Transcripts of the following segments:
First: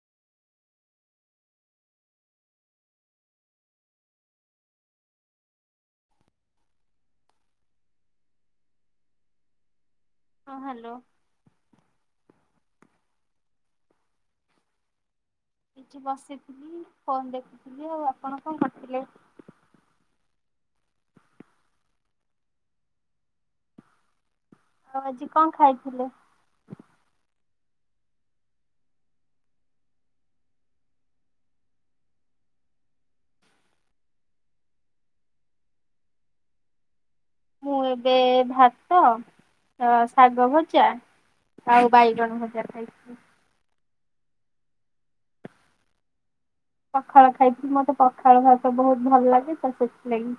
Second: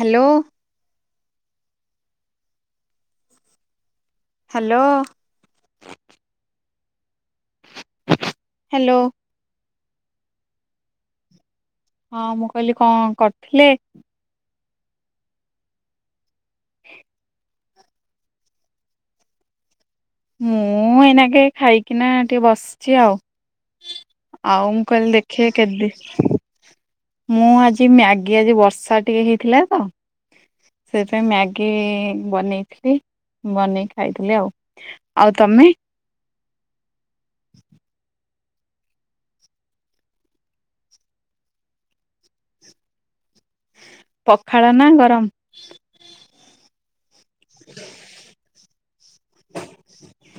Hello. Hello. Hello. ହଁ hello. ହଁ ମୁଁ କହିଲି କଣ କରିଥିଲେ? ଏଠି ବସିଥିଲି ଫୋନ ଦେଖୁଥିଲି ଆଉ ଆପଣ କଣ କରୁଥିଲେ? ମୁଁ ଏଇନାଗେ ଖାଇକିନା ଟିକେ ବସିଛି ଆଉ। ଆଉ ମୁଁ କହିଁଲି ଆଜି କଣ ଦେଖିବା କେତଦି ଖାଇଥିଲେ? ମୁଁ ଆଜି ମ୍ୟାଗି ଆଜି ବର୍ଷା ଟିକେ ହେଇଥିଲା ତ ସେଥିାଇଁ ମ୍ୟାଗି ବନେଇଥିଲି ବନେଇକି ଖାଇଥିଲି ଆଉ। ଆଉ ତମେ? ମୁଁ ଏବେ ଭାତ ଶାଗ ଭଜା ଆଉ ବାଇଗଣ ଭଜା ଖାଇଥିଲି। ପଖାଳ ନା ଗରମ? ପଖାଳ ଖାଇଥିଲି ମତେ ପଖାଳ ଭାତ ବହୁତ ଭଲ ଲାଗେ ତ ସେଥିଲାଗି।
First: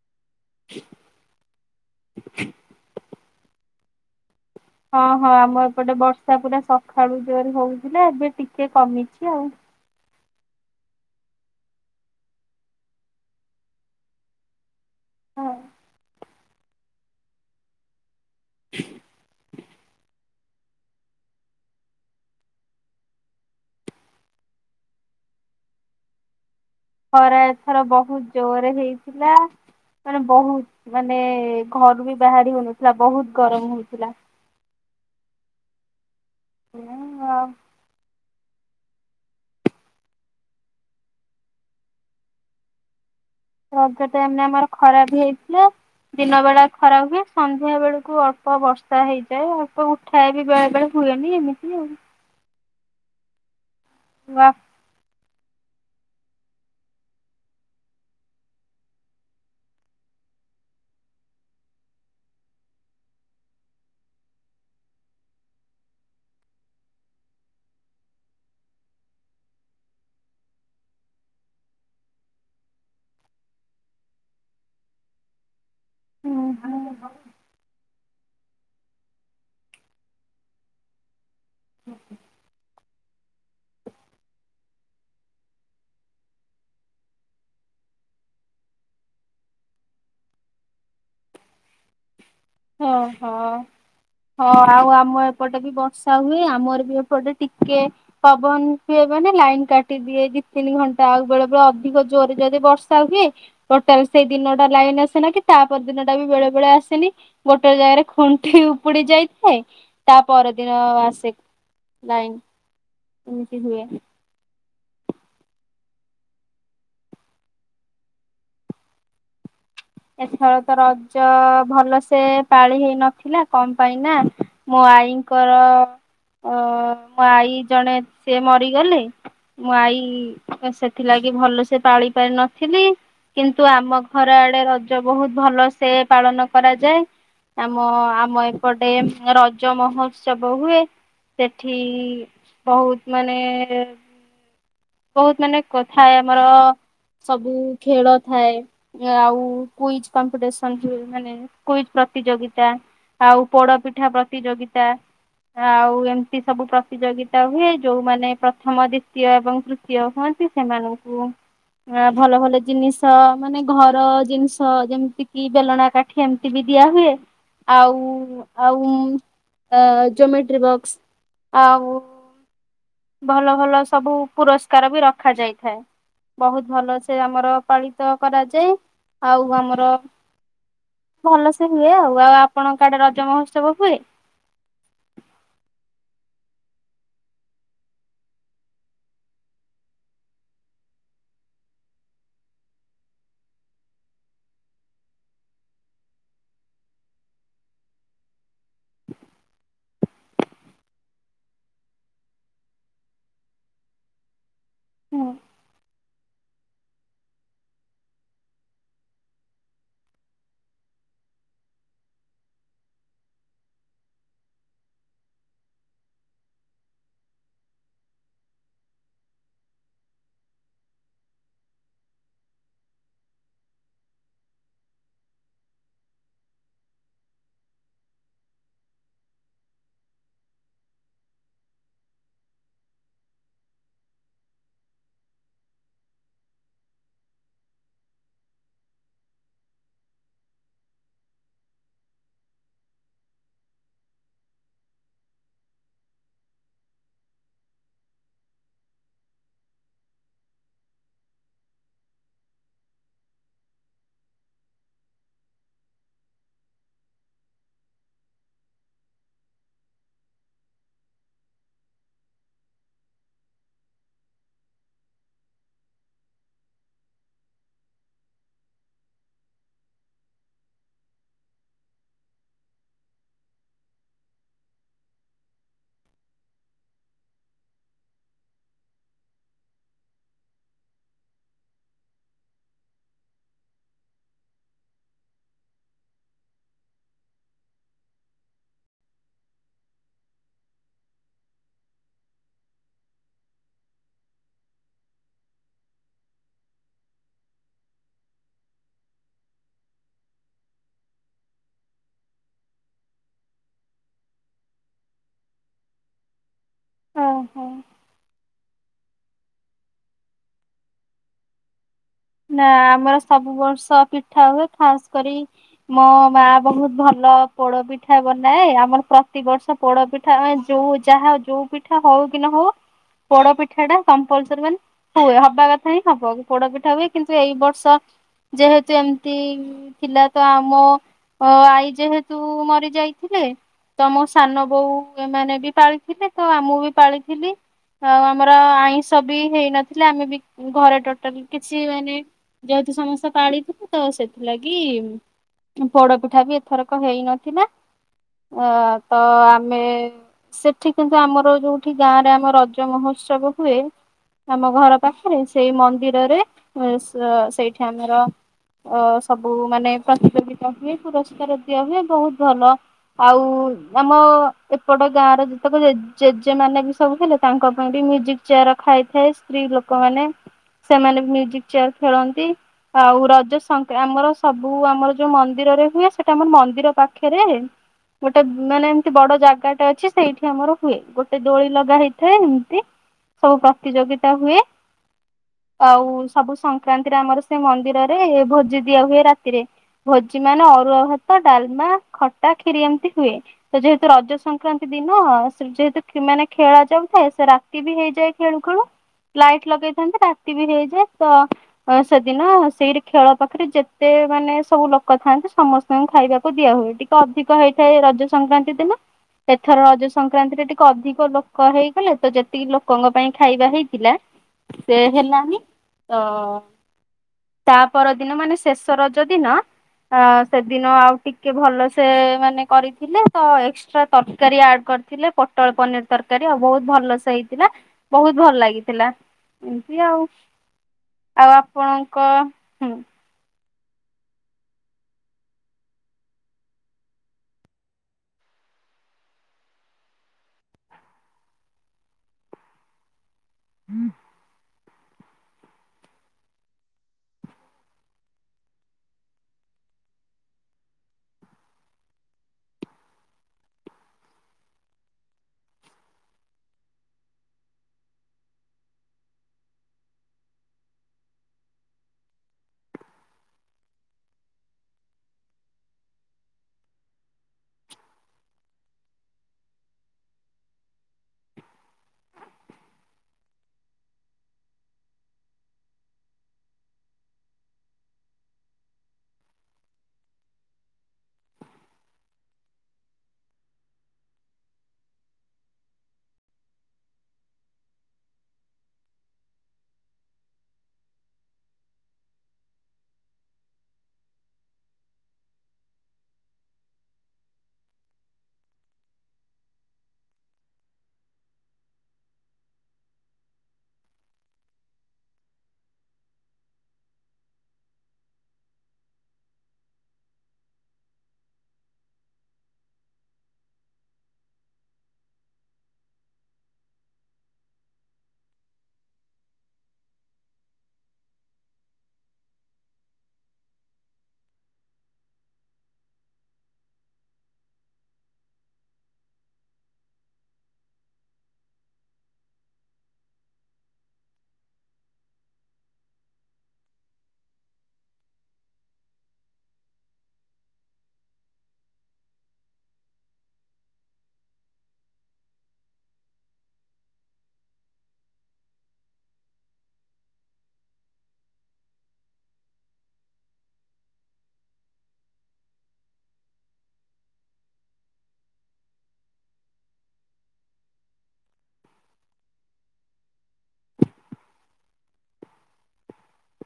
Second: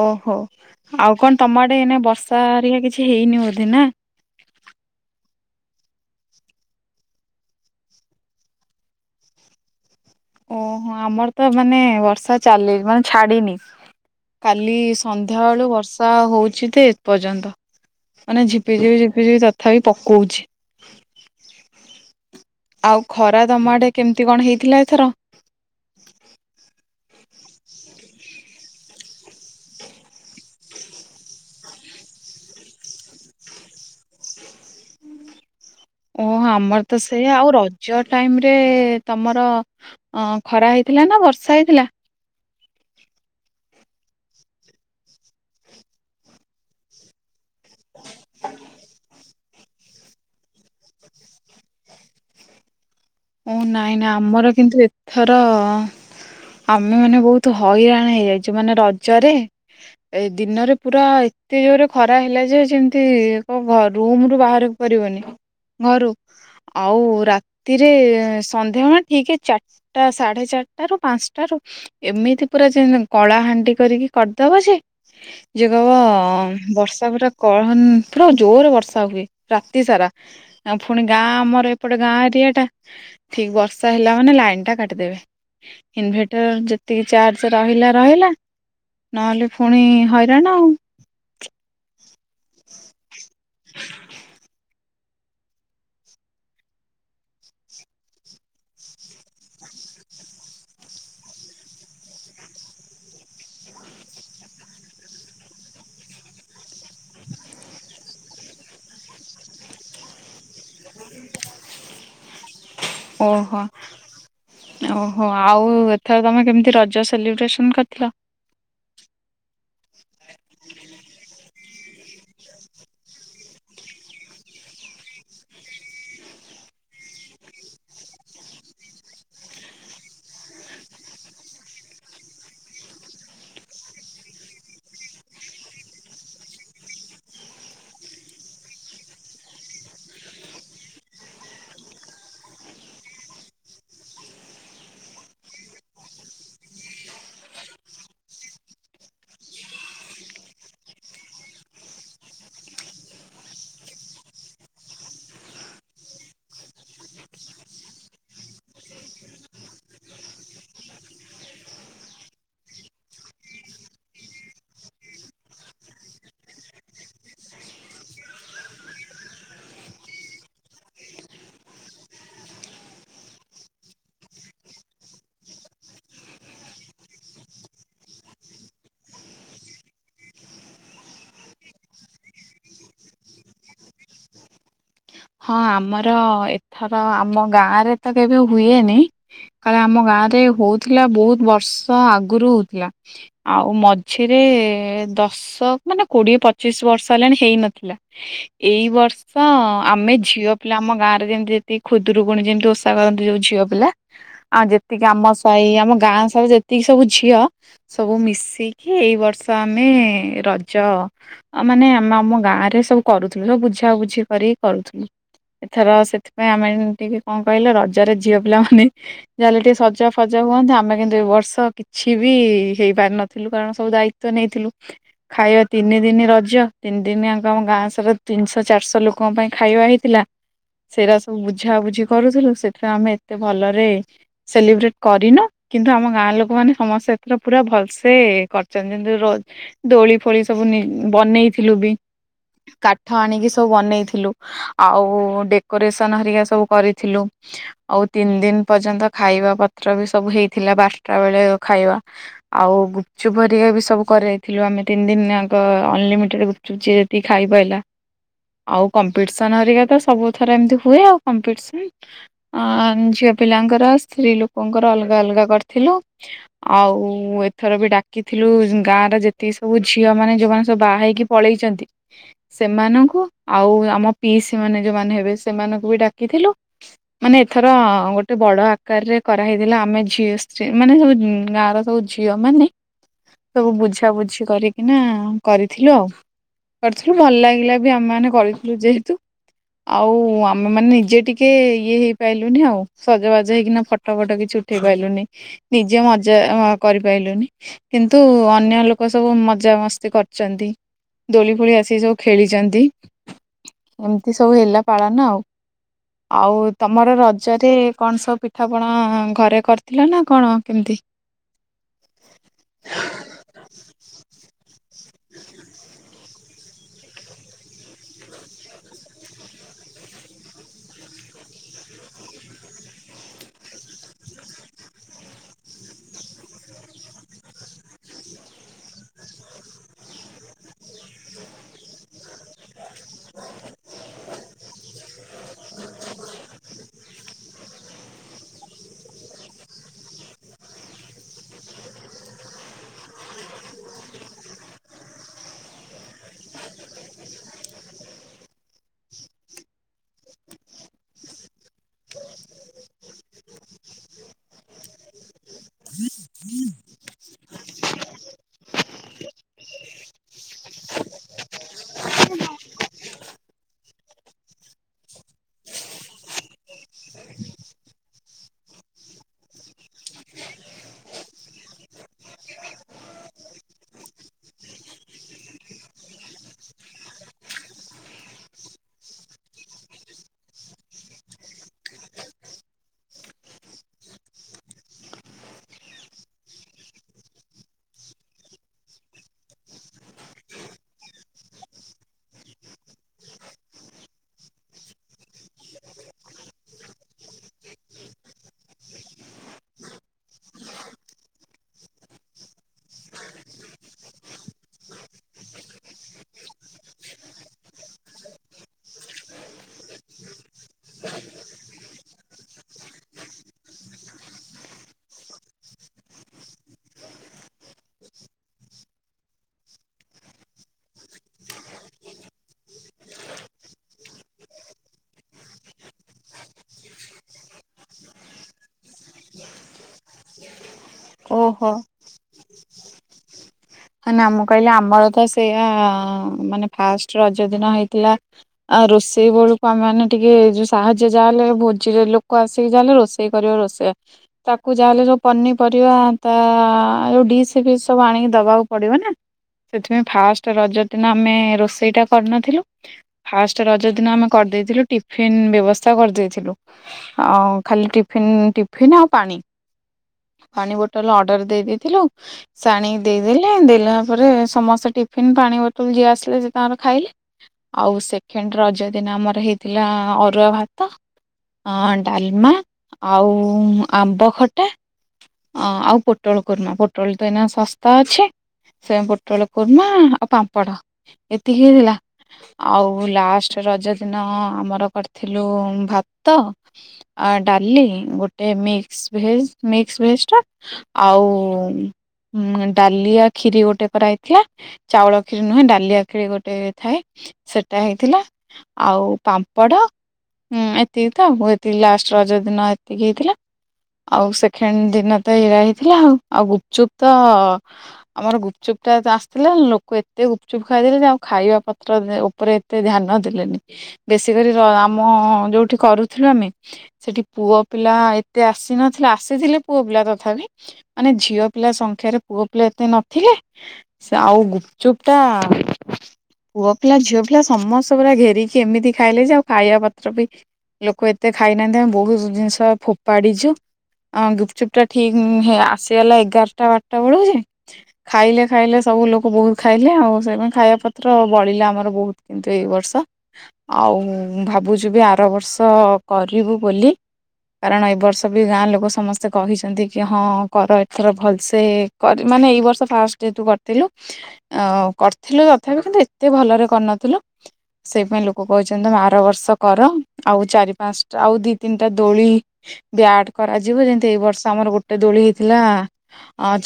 ଓହୋ ଆଉ କଣ ତମ ଆଡ଼େ ଏଇନ ବର୍ଷା ଆରିକା କିଛି ହେଇନି ବୋଧେ ନା ହଁ ହଁ ଆମ ଏପଟେ ବର୍ଷା ପୁରା ସକାଳୁ ଜୋରେ ହଉଥିଲା ଏବେ ଟିକେ କମିଛି ଆଉ। ଓହୋ ଆମର ତ ମାନେ ବର୍ଷା ଚାଲି ମାନେ ଛାଡ଼ିନି। କାଲି ହଁ ସନ୍ଧ୍ୟାବେଳୁ ବର୍ଷା ହଉଛି ଯେ ଏ ପର୍ଯ୍ୟନ୍ତ। ଏଇନା ଝିପି ଝିପି ଝିପିଝପି ତଥାପି ପକଉଛି। ଆଉ ଖରା ତମ ଆଡ଼େ କେମିତି କଣ ହେଇଥିଲା ଏଥର? ଖରାଏଥର ବହୁତ ଜୋରରେ ହେଇଥିଲା ମାନେ ବହୁତ ମାନେ ଘରୁ ବି ବାହାରି ହଉନଥିଲା ବହୁତ ଗରମ ହଉଥିଲା। ଓହୋ ଆମର ତ ସେଇଆ ଆଉ ରଜ ଟାଇମ୍ ରେ ତମର ଅ ଖରା ହେଇଥିଲା ନା ବର୍ଷା ହେଇଥିଲା? ରଜ ଟାଇମ୍ ରେ ଆମର ଖରାବି ହେଇଥିଲା। ଦିନ ବେଳା ଖରା ହୁଏ ସନ୍ଧ୍ୟା ବେଳକୁ ଅଳ୍ପ ବର୍ଷା ହେଇଯାଏ ଅଳ୍ପ ଠା ବି ବେଳେ ବେଳେ ହୁଏନି ଏମିତି ଆଉ ଓ ନାଇଁ ନାଇଁ ବା ଆମର କିନ୍ତୁ ଏଥର ଆମେ ମାନେ ବହୁତ ହଇରାଣ ହେଇଯାଇଛୁ ମାନେ ରଜରେ ଏ ଦିନରେ ପୁରା ଏତେ ଜୋର ଖରା ହେଲା ଯେ ଯେମିତି କ ଘ ରୁମ ରୁ ବାହାର କରିବନି ଘରୁ ଆଉ ରା ଯେ ସନ୍ଧ୍ୟାବେ ଠିକ୍ ଚାରିଟା ସାଢ଼େ ଚାରିଟ ରୁ ପାଞ୍ଚଟାରୁ ଏମିତି ପୁରା ଯେନ କଳା ହାଣ୍ଡି କରିକି କରିଦବ ଯେ ଯିଏ କହିବ ହଁ ବର୍ଷା ପୁରା କହିନ ପୁରା ଜୋର ବର୍ଷା ହୁଏ ରାତି ସାରା ଆ ପୁଣି ଗାଁ ଆମର ଏପଟ ଗାଁ ଏରିଆ ଟା। ଠିକ୍ ବର୍ଷା ହେଲା ମାନେ ଲାଇନ ଟା କାଟିଦେବେ। ଇନଭେଟର ଯେତିକି ଚାର୍ଜ ରହିଲା ରହିଲା। ନହେଲେ ପୁଣି ହଇରାଣ ଆଉ। ଆ ହଁ ହ ଆଉ ଆମ ଏପଟେ ବି ବର୍ଷା ହୁ ପବନ ହୁଏ ମାନେ ଲାଇନ କାଟିଦିଏ ଦି ତିନି ଘଣ୍ଟା ଆଉ ବେଳେ ବେଳେ ଅଧିକ ଜୋରରେ ଯଦି ବର୍ଷା ହୁଏ ଟୋଟାଲ ସେଇ ଦିନ ଟା ଲାଇନ ଆସେନା କି ତାପର ଦିନ ଟା ବି ବେଳେ ବେଳେ ଆସେନି। ଗୋଟେ ଜାଗାରେ ଖୁଣ୍ଟି ଉପୁଡ଼ି ଯାଇଥାଏ ତା ପରଦିନ ଆସେ। ଲାଇନ୍। ଓହୋ। ଓହୋ ଆଉ ଏଥର ତମେ କେମିତି ରଜ ସେଲିବ୍ରେସନ କରିଥିଲ? ଏଥର ତ ରଜ ଭଲସେ ପାଳି ହେଇ ନଥିଲା କଣ ପାଇଁ ନା? ମୋ ଆଈଙ୍କର ଅ ମୋ ଆଈ ଜଣେ ସିଏ ମରିଗଲେ। ମୋ ଆଈ ସେଥିଲାଗି ଭଲ ସେ ପାଳି ପାରି ନଥିଲି। କିନ୍ତୁ ଆମ ଘର ଆଡ଼େ ରଜ ବହୁତ ଭଲ ସେ ପାଳନ କରାଯାଏ। ଆମ ଆମ ଏପଟେ ରଜ ମହୋତ୍ସବ ହୁଏ। ସେଠି ବହୁତ ମାନେ। ବହୁତ ମାନେ କଥା ଏ ଆମର। ସବୁ ଖେଳ ଥାଏ ଆଉ କୁଇଜ କମ୍ପିଟିସନ ହୁଏ ମାନେ କୁଇଜ ପ୍ରତିଯୋଗିତା ଆଉ ପୋଡପିଠା ପ୍ରତିଯୋଗିତା। ଆଉ ଏମିତି ସବୁ ପ୍ରତିଯୋଗିତା ହୁଏ ଯୋଉମାନେ ପ୍ରଥମ ଦ୍ଵିତୀୟ ଏବଂ ତୃ ଇଏ ହୁଅନ୍ତି ସେମାନଙ୍କୁ ଆ ଭଲ ଭଲ ଜିନିଷ ମାନେ ଘର ଜିନିଷ ଯେମିତି କିି ବେଲଣା କା ଏମିତି ବି ଦିଆ ହୁଏ ଆଉ ଆଉ ଅ ଜୋମେଟ୍ରି ବକ୍ସ ଆଉ ଭଲ ଭଲ ସବୁ ପୁରସ୍କାର ବି ରଖା ଯାଇଥାଏ। ବହୁତ ଭଲ ସେ ଆମର ପାଳିତ କରାଯାଏ ଆଉ ଆମର ଭଲ ସେ ହୁଏ ଆଉ ଆଉ ଆପଣଙ୍କ ଆଡେ ରଜ ମହୋତ୍ସବ ହୁଏ? ହଁ ଆମର ଏଥର ଆମ ଗାଁରେ ତ କେବେ ହୁଏନି କାଳେ ଆମ ଗାଁ ରେ ହଉଥିଲା ବହୁତ ବର୍ଷ ଆଗରୁ ହଉଥିଲା। ଆଉ ମଝିରେ ଦଶ ବର୍ଷ ମାନେ କୋଡିଏ ପଚିଶ ବର୍ଷ ହେଲାଣି ହେଇନଥିଲା ଏଇ ବର୍ଷ ଆମେ ଝିଅ ପିଲା ଆମ ଗାଁରେ ଯେମିତି ଯେତିିକି ଖୁଦୁରୁକୁୁଣୀ ଯେମିତି ଓଷା କରନ୍ତି ଯୋଉ ଝିଅ ପିଲା ଆଉ ଯେତିକି ହୁଁ ଆମ ସାହି ଆମ ଗାଁ ସ ଯେତିକି ସବୁ ଝିଅ ସବୁ ମିଶିକି ଏଇ ବର୍ଷ ଆମେ ରଜ ମାନେ ଆମେ ଆମ ଗାଁ ରେ ସବୁ କରୁଥିଲୁ ସବୁ ବୁଝା ବୁଝି କରିକି କରୁଥିଲୁ। ଏଥର ସେଥିପାଇଁ ଆମେ ଟିକେ କଣ କହିଲ ରଜରେ ଝିଅ ପିଲାମାନୋ ଯାହେଲେ ଟିକେ ସଜା ଫଜ ହୁଅନ୍ତି ଆମେ କିନ୍ତୁ ଏ ବର୍ଷ କିଛି ବି ହେଇପାରିିନଥିଲୁ କାରଣ ସବୁ ଦାୟିତ୍ୱ ନେଇଥିଲୁ ଖାଇବା ତିନି ଦିନ ରଜ ତିନି ଦିନ ଜାଙ୍କ ଆମ ଗାଁ ସାରା ତିନିଶହ ଚାରିଶହ ଲୋକ କଣ ପାଇଁ ଖାଇବା ହେଇଥିଲା ସେଇଟା ସବୁ ବୁଝାବୁଝି କରୁଥିଲୁ ସେଥିରେ ଆମେ ଏତେ ଭଲରେ ସେଲିବ୍ରେଟ କରିନୁ। କିନ୍ତୁ ଆମ ଗାଁ ଲୋକମାନେ ସମସ୍ତେ ଏଥର ପୁରା ଭଲସେ କରିଛନ୍ତି ଯେମିତି ଦୋଳି ଫୋଳି ସବୁ ନି ବନେଇଥିଲୁ ବି କାଠ ଆଣିକି ସବୁ ବନେଇଥିଲୁ। ଆଉ ଡେକୋରେସନ ଘରିକା ସବୁ କରିଥିଲୁ। ଆଉ ତିନି ଦିନ ପର୍ଯ୍ୟନ୍ତ ଖାଇବା ପତ୍ର ବି ସବୁ ହେଇଥିଲା ବାରଟା ବେଳେ ଖାଇବା। ଆଉ ଗୁପଚୁପ ଘରିକା ବି ସବୁ କରାଇଥିଲୁ ଆମେ ତିନି ଦିନ ଆଙ୍କ ଅନଲିମିଟେଡ ଚୁଛିରେଦି ଖାଇ ପାରିଲା। କମ୍ପିଟିସନଘରିକା ତ ସବୁ ଥର ଏମତି ହୁଏ ଆଉ କମ୍ପିଟିସନ ଅ ଝିଅ ପିଲାଙ୍କର ସ୍ତ୍ରୀ ଲୋକଙ୍କର ଅଲଗା ଅଲଗା କରିଥିଲୁ। ଆଉ ଏଥର ବି ଡାକିଥିଲୁ ଗାଁରେ ଯେତିକି ସବୁ ଝିଅ ମାନେ ଯୋଉମାନେ ସବୁ ବାହା ହେଇକି ପଳେଇଛନ୍ତି ସେମାନଙ୍କୁ ଆଉ ଆମ ପିଇସି ମାନେ ଯୋଉମାନେ ହେବେ ସେମାନଙ୍କୁ ବି ଡାକିଥିଲୁ। ମାନେ ଏଥର ଗୋଟେ ବଡ ଆକାରରେ କରାହେଇଥିଲା ଆମେ ଝିଅ ସ୍ତ୍ରୀ ମାନେ ସବୁ ଉଁ ଗାଁର ସବୁ ଝିଅ ମାନେ ସବୁ ବୁଝ ବୁଝି କରିକିନା କରିଥିଲୁ ଆଉ। କରିଥିଲୁ ଭଲ ଲାଗିଲା ବି ଆମେ ମାନେ କରିଥିଲୁ ଯେହେତୁ। ଆଉ ଆମେ ମାନେ ନିଜେ ଟିକେ ଇଏ ହେଇପାରିଲୁନି ଆଉ ସଜବାଜ ହେଇକିନା ଫଟୋ ଫଟ କିଛି ଉଠ ଉଠେଇ ପାରିଲୁନି ନିଜେ ମଜା କରିପାରଲୁନି। କିନ୍ତୁ ଅନ୍ୟ ଲୋକ ସବୁ ମଜ ମସ୍ତି କରିଛନ୍ତି। ଦୋଳି ଫୋଳି ଆସିିକି ସବୁ ଖେଳିଛନ୍ତି। ଏମିତି ସବୁ ହେଲା ପାଳାନ ଆଉ ଆଉ ତମର ଓହୋ ରଜରେ କଣ ସବୁ ପିଠାପଣା ଘରେ କରିଥିଲ ନା କଣ କେମିତି? ନା ଆମର ସବୁ ବର୍ଷ ପିଠା ହୁଏ ଖାସ କରି ମ ମା ବହୁତ ଭଲ ପୋଡ ପି ଠା ବନାଏ ଆମର ପ୍ରତିିବର୍ଷ ପୋଡ ପିଠା ଯୋଉ ଯାହା ଯୋଉ ପିଠା ହଉ କି ନ ହଉ ପୋଡ ପିଠା ଟା କମ୍ପଲସୀ ମାନେ ହୁଏ ହବା କଥା ହିଁ ହବ ପୋଡ ପିଠା ହୁଏ କିନ୍ତୁ ଏଇ ବର୍ଷ ଯେହେତୁ ଏମିତି ଥିଲା ତ ଆମ ଆଈ ଯେହେତୁ ମରି ଯାଇଥିଲେ ତ ମୋ ସାନ ବୋଉ ଏ ମାନେ ବି ପାଳିଥିଲେ ତ ଆମଁ ବି ପାଳିଥିଲି ଆଉ ଆମର ଆଇଁଷ ବି ହେଇନଥିଲେ ଆମେ ବି ଘରେ ଟୋଟାଲ କିଛି [unintelligible] ମାନେ ଯୋତୁ ସମସ୍ତେ ପାଳିଥିଲେ ତ ସେଥିଲାଗି ପୋଡପିଠା ବି ଏଥରକ ହେଇନଥିଲା ଅ ତ ଆମେ ସେଠି କିନ୍ତୁ ଆମର ଯୋଉଠି ଗାଁ ରେ ଆମ ରଜ ମହୋତ୍ସବ ହୁଏ। ଆମ ଘର ପାଖରେ ସେଇ ମନ୍ଦିରରେ ସ ସେଇଠି ଆମର ଅ ସବୁ ମାନେ ପ୍ରତିଯୋଗିତା ହୁଏ ପୁରସ୍କାର ଦିଆ ହୁଏ ବୋହୁତ ଭଲ ଆଉ ଆମ ଏପଟ ଗାଁ ର ଯେତେକ ଜେଜେ ମାନ ବି ସବୁ ଥିଲେ ତାଙ୍କ ପାଇଁ ବି ମ୍ୟୁଜିକ୍ ଚେୟାର ଖାଇଥାଏ ସ୍ତ୍ରୀ ଲୋକମାନେ ସେମାନେ ମୁଜିକ ଚେୟାର ଖେଳନ୍ତି। ଆଉ ରଜ ସଂଙ୍କ ଆମର ସବୁ ଆମର ଯୋଉ ମନ୍ଦିରରେ ହୁଏ ସେଟା ଆମର ମନ୍ଦିର ପାଖରେ ଗୋଟେ ମାନେ ଏମତି ବଡ ଜାଗାଟେ ଅଛି ସେଇଠି ଆମର ହୁଏ ଗୋଟେ ଦୋଳି ଲଗା ହେଇଥାଏ ଏମିତି। ସବୁ ପ୍ରତିଯୋଗିତା ହୁଏ ଆଉ ସବୁ ସଂକ୍ରାନ୍ତିରେ ଆମର ସେ ମନ୍ଦିରରେ ଭୋଜି ଦିଆ ହୁଏ ରାତିରେ। ଭୋଜି ମାନ ଅରୁଆ ଭାତ ଡାଲମା ଖଟା କ୍ଷୀରି ଏମିତି ହୁଏ। ତ ଯେହେତୁ ରଜ ସଂକ୍ରାନ୍ତି ଦିନ ସେ ଯେହେତୁ ମାନେ ଖେଳା ଯାଉଥାଏ ସେ ରା ରାତି ବି ହେଇଯାଏ ଖେଳୁ ଖେଳୁ ଲାଇଟ ଲଗେଇଥାନ୍ତି ରାତି ବି ହେଇଯାଏ ତ ଅ ସେଦିନ ସେଇଟି ଖେଳ ପାଖରେ ଯେତେ ମାନେ ସବୁ ଲୋକ ଥାଆନ୍ତି ସମସ୍ତେ ତାଙ୍କୁ ଖାଇବାକୁ ଦିଆ ହୁଏ ଟିକେ ଅଧିକ ହେଇଥାଏ ରଜ ସଂକ୍ରାନ୍ତି ଦିନ। ଏଥର ରଜ ସଂକ୍ରାନ୍ତିରେ ଟିକେ ଅଧିକ ଲୋକ ହେଇଗଲେ ତ ଯେତିକି ଲୋକଙ୍କ ପାଇଁ ଖାଇବା ହେଇଥିଲା ସେ ହେଲାନି ତ ତା ପର ଦିନ ମାନେ ଶେଷ ରଜ ଦିନ ଆ ସେଦିନ ଆଉ ଟିକେ ଭଲ ସେ ମାନେ କରିଥିଲେ ତ ଏକ୍ସଟ୍ରା ତରକାରୀ ଆଡ କରିଥିଲେ। ପୋଟଳ ପନିର ତରକାରୀ ଆଉ ବହୁତ ଭଲସେ ହେଇଥିଲା ବହୁତ ଭଲ ଲାଗିଥିଲା। ଏମିତି ଆଉ ଆଉ ଓହୋ। ଆପଣଙ୍କ ହୁଁ ନା ମୁଁ କହିଲି ଆମର ତ ସେଇୟା ମାନେ ଫାଷ୍ଟେ ରଜ ଦିନ ହେଇଥିଲା ଆଉ ରୋଷେଇ ବେଳକୁ ଆମ ମାନେ ଟିକେ ଯୋଉ ସାହାଯ୍ୟ ଯାହାଲେ ଭୋଜିରେ ଲୋକ ଆସିକି ଯାହା ହେଲେ ରୋଷେଇ ସେ କରିବ ରୋଷେଇୟା ତା କୁ ଯାହେଲେ ସବୁ ପନିପରିବା ତା ଯଉ ଡିସ୍ ବିସ୍ ସବୁ ଆଣିକି ଦବା ପଡ଼ିବ ନା ସେଥିପାଇଁ ଫାଷ୍ଟେ ରଜ ଦିନ ଆମେ ରୋଷେଇଟା କରିନଥିଲୁ। ଫାଷ୍ଟେ ରଜ ଦିନ ଆମେ କରିଦେଇଥିଲୁ ଟିଫିନ ବ୍ୟବସ୍ଥା କରିଦେଇଥିଲୁ। ଅ ଖାଲି ଟିଫନ୍ ଟିଫନ୍ ଆଉ ପାଣି। ପାଣି ବୋଟଲ ଅର୍ଡର ଦେଇ ଦେଇଥିଲୁ ଶିଣିକି ଦେଇଦେଲ ଦେଲା ପରେ ସମସ୍ତେ ଟିଫିନ ପାଣି ବୋତଲ ଯିଏ ଆସିଲେ ସେ ତାଙ୍କର ଖାଇଲେ। ଆଉ ସେଖେଣ୍ଡ ରଜ ଦିନ ଆମର ହେଇଥିଲା ଅରୁଆ ଭାତ ଅ ଡାଲମା ଆଉ ଆମ୍ବ ଖଟା। ଅ ଆଉ ପୋଟଳ କୁରୁମା ପୋଟଳ ତ ଏଇନା ଶସ୍ତା ଅଛି। ସେ ପୋଟଳ କୁରୂମା ଆଉ ପାମ୍ପଡ଼ ଏତିକି ହେଇଥିଲା। ଆଉ ଲାଷ୍ଟେ ରଜ ଦୀନ ଆମର କରିଥିଲୁ ଭାତ ଆ ଡା଼ଲି ଗୋଟେ ମିକ୍ସ ଭେଜ ମିକ୍ସ ଭେଜ ଟା ଆଉ ଡା଼ଲିଆ ଖୀରି ଗୋଟେ କରା ହେଇଥିଲା ଚାଉଳ ଖୀରି ନୁହେଁ ଡାଲିଆ ଖୀରି ଗୋଟେ ଥାଏ। ସେଟା ହେଇଥିଲା ଆଉ ପାମ୍ପଡ଼ ହୁଁ ଏତିକି ତ ଆଉ ଲାଷ୍ଟେ ରଜ ଦୀନ ଏତିକି ହେଇଥିଲା। ଆଉ ସେକଖେଣ୍ଡ ଦୀନ ତ ଏଇରା ହେଇଥିଲା ଆଉ ଆଉ ଗୁପଚୁପ ତ ଆମର ଗୁପଚୁପ୍ ଟା ତ ଆସିଥିଲା ଲୋକ ଏତେ ଗୁପଚୁପ୍ ଖାଇଦେଲେ ଯେ ଆଉ ଖାଇବା ପତ୍ରରେ ଓପରେ ଏତେ ଧ୍ୟାନ ଦେଲେନି ବେଶୀ କରି ର ଆମ ଯୋଉଠି କରୁଥିଲୁ ଆମେ ସେଠି ପୁଅ ପିଲା ଏତେ ଆସିନଥିଲା ଆସିଥିଲେ ପୁଅ ପିଲା ତଥାପି ମାନେ ଝିଅ ପିଲା ସଂଖ୍ୟାରେ ପୁଅ ପିଲା ଏତେ ନ ଥିଲେ ସେ ଆଉ ଗୁପଚୁପ ଟା ପୁଅ ପିଲା ଝିଅ ପିଲା ସମସ୍ତେ ପୁରା ଘେରିକି ଏମିତି ଖାଇଲେ ଯେ ଆଉ ଖାଇବା ପତ୍ର ବି ଲୋକ ଏତେ ଖାଇନାହାନ୍ତି ଆମେ ବହୁତ ଜିଜିନିଷ ଫୋପାଡି଼ଛୁ। ହଁ ଗୁପଚୁପ ଟା ଠିକ୍ ଆସିଗଲା ଏଗାରଟା ବାରଟା ବେଳୁ ଯେ ଖାଇଲେ ଖାଇଲେ ସବୁ ଲୋକ ବହୁତ୍ ଖାଇଲେ, ଆଉ ଖାଇବା ପତ୍ର ବଳିଲା ଆମର ବହୁତ୍ କିନ୍ତୁ ଏଇ ବର୍ଷ। ଆଉ ଭାବୁଚୁ ବି ଆର ବର୍ଷ କରିବୁ ବୋଲି। କାରଣ ଏ ବର୍ଷ ବି ଗାଁ ଲୋକ ସମସ୍ତେ କହିଚନ୍ତି କି ହଁ କର ଏଥର ଭଲ୍ ସେ। ମାନେ ଏଇ ବର୍ଷ ଫାଷ୍ଟ୍ କର୍ଥିଲି, ତଥାପି କିନ୍ତୁ ଏତେ ଭଲରେ କ--ନଥିଲୁ। ସେଇ ପାଇଁ ଲୋକ କ--ଚନ୍ତି ତମେ ଆର ବର୍ଷ କର, ଆଉ ଚାରି, ପାନ୍‌----ଆଉ ଦି ତିନ୍ଟା ଦୋଳି ବ୍ୟା-ଟ୍ କରାଯିବ, ଯେନ୍ତି ଏଇ ବର୍ଷ ଆମର ଗୋଟେ ଦୋଳି ହେଇଥିଲା।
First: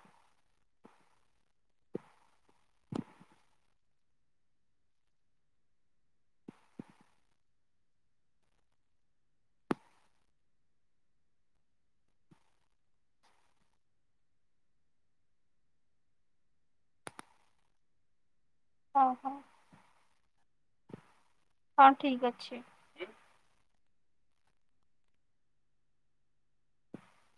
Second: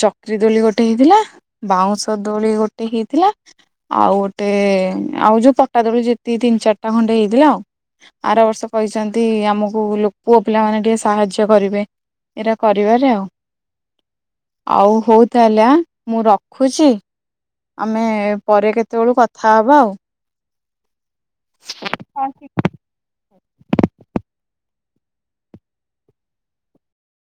ଚକ୍ରି ଦୋଳି ଗୋଟେ ହେଇ ବାଉଁଶ ଦୋଳି ଗୋଟେ ହେଇଥିଲା। ଆଉ ଗୋଟେ ଆଉ ଯଉ ପଟା ଦୋଳି ତିନ୍‌ ଚାର୍ଟା ଖଣ୍ଡେ ହେଇଥିଲା ଆଉ। ଆର ବର୍ଷ କହିଚନ୍ତି ଆମକୁ ପୁଅ ପିଲାମାନେ ଟିକେ ସାହାଯ୍ୟ କରିବେ। କରିବାରେ ଆଉ, ଆଉ ହଉ ତା'ହେଲେ ଆଁ ମୁଁ ରଖୁଚି। ଆମେ ପରେ କେତେ ହଉ ହଉ କଥା ହବା ଆଉ। ହଁ! ଠିକ୍ ଅଛି।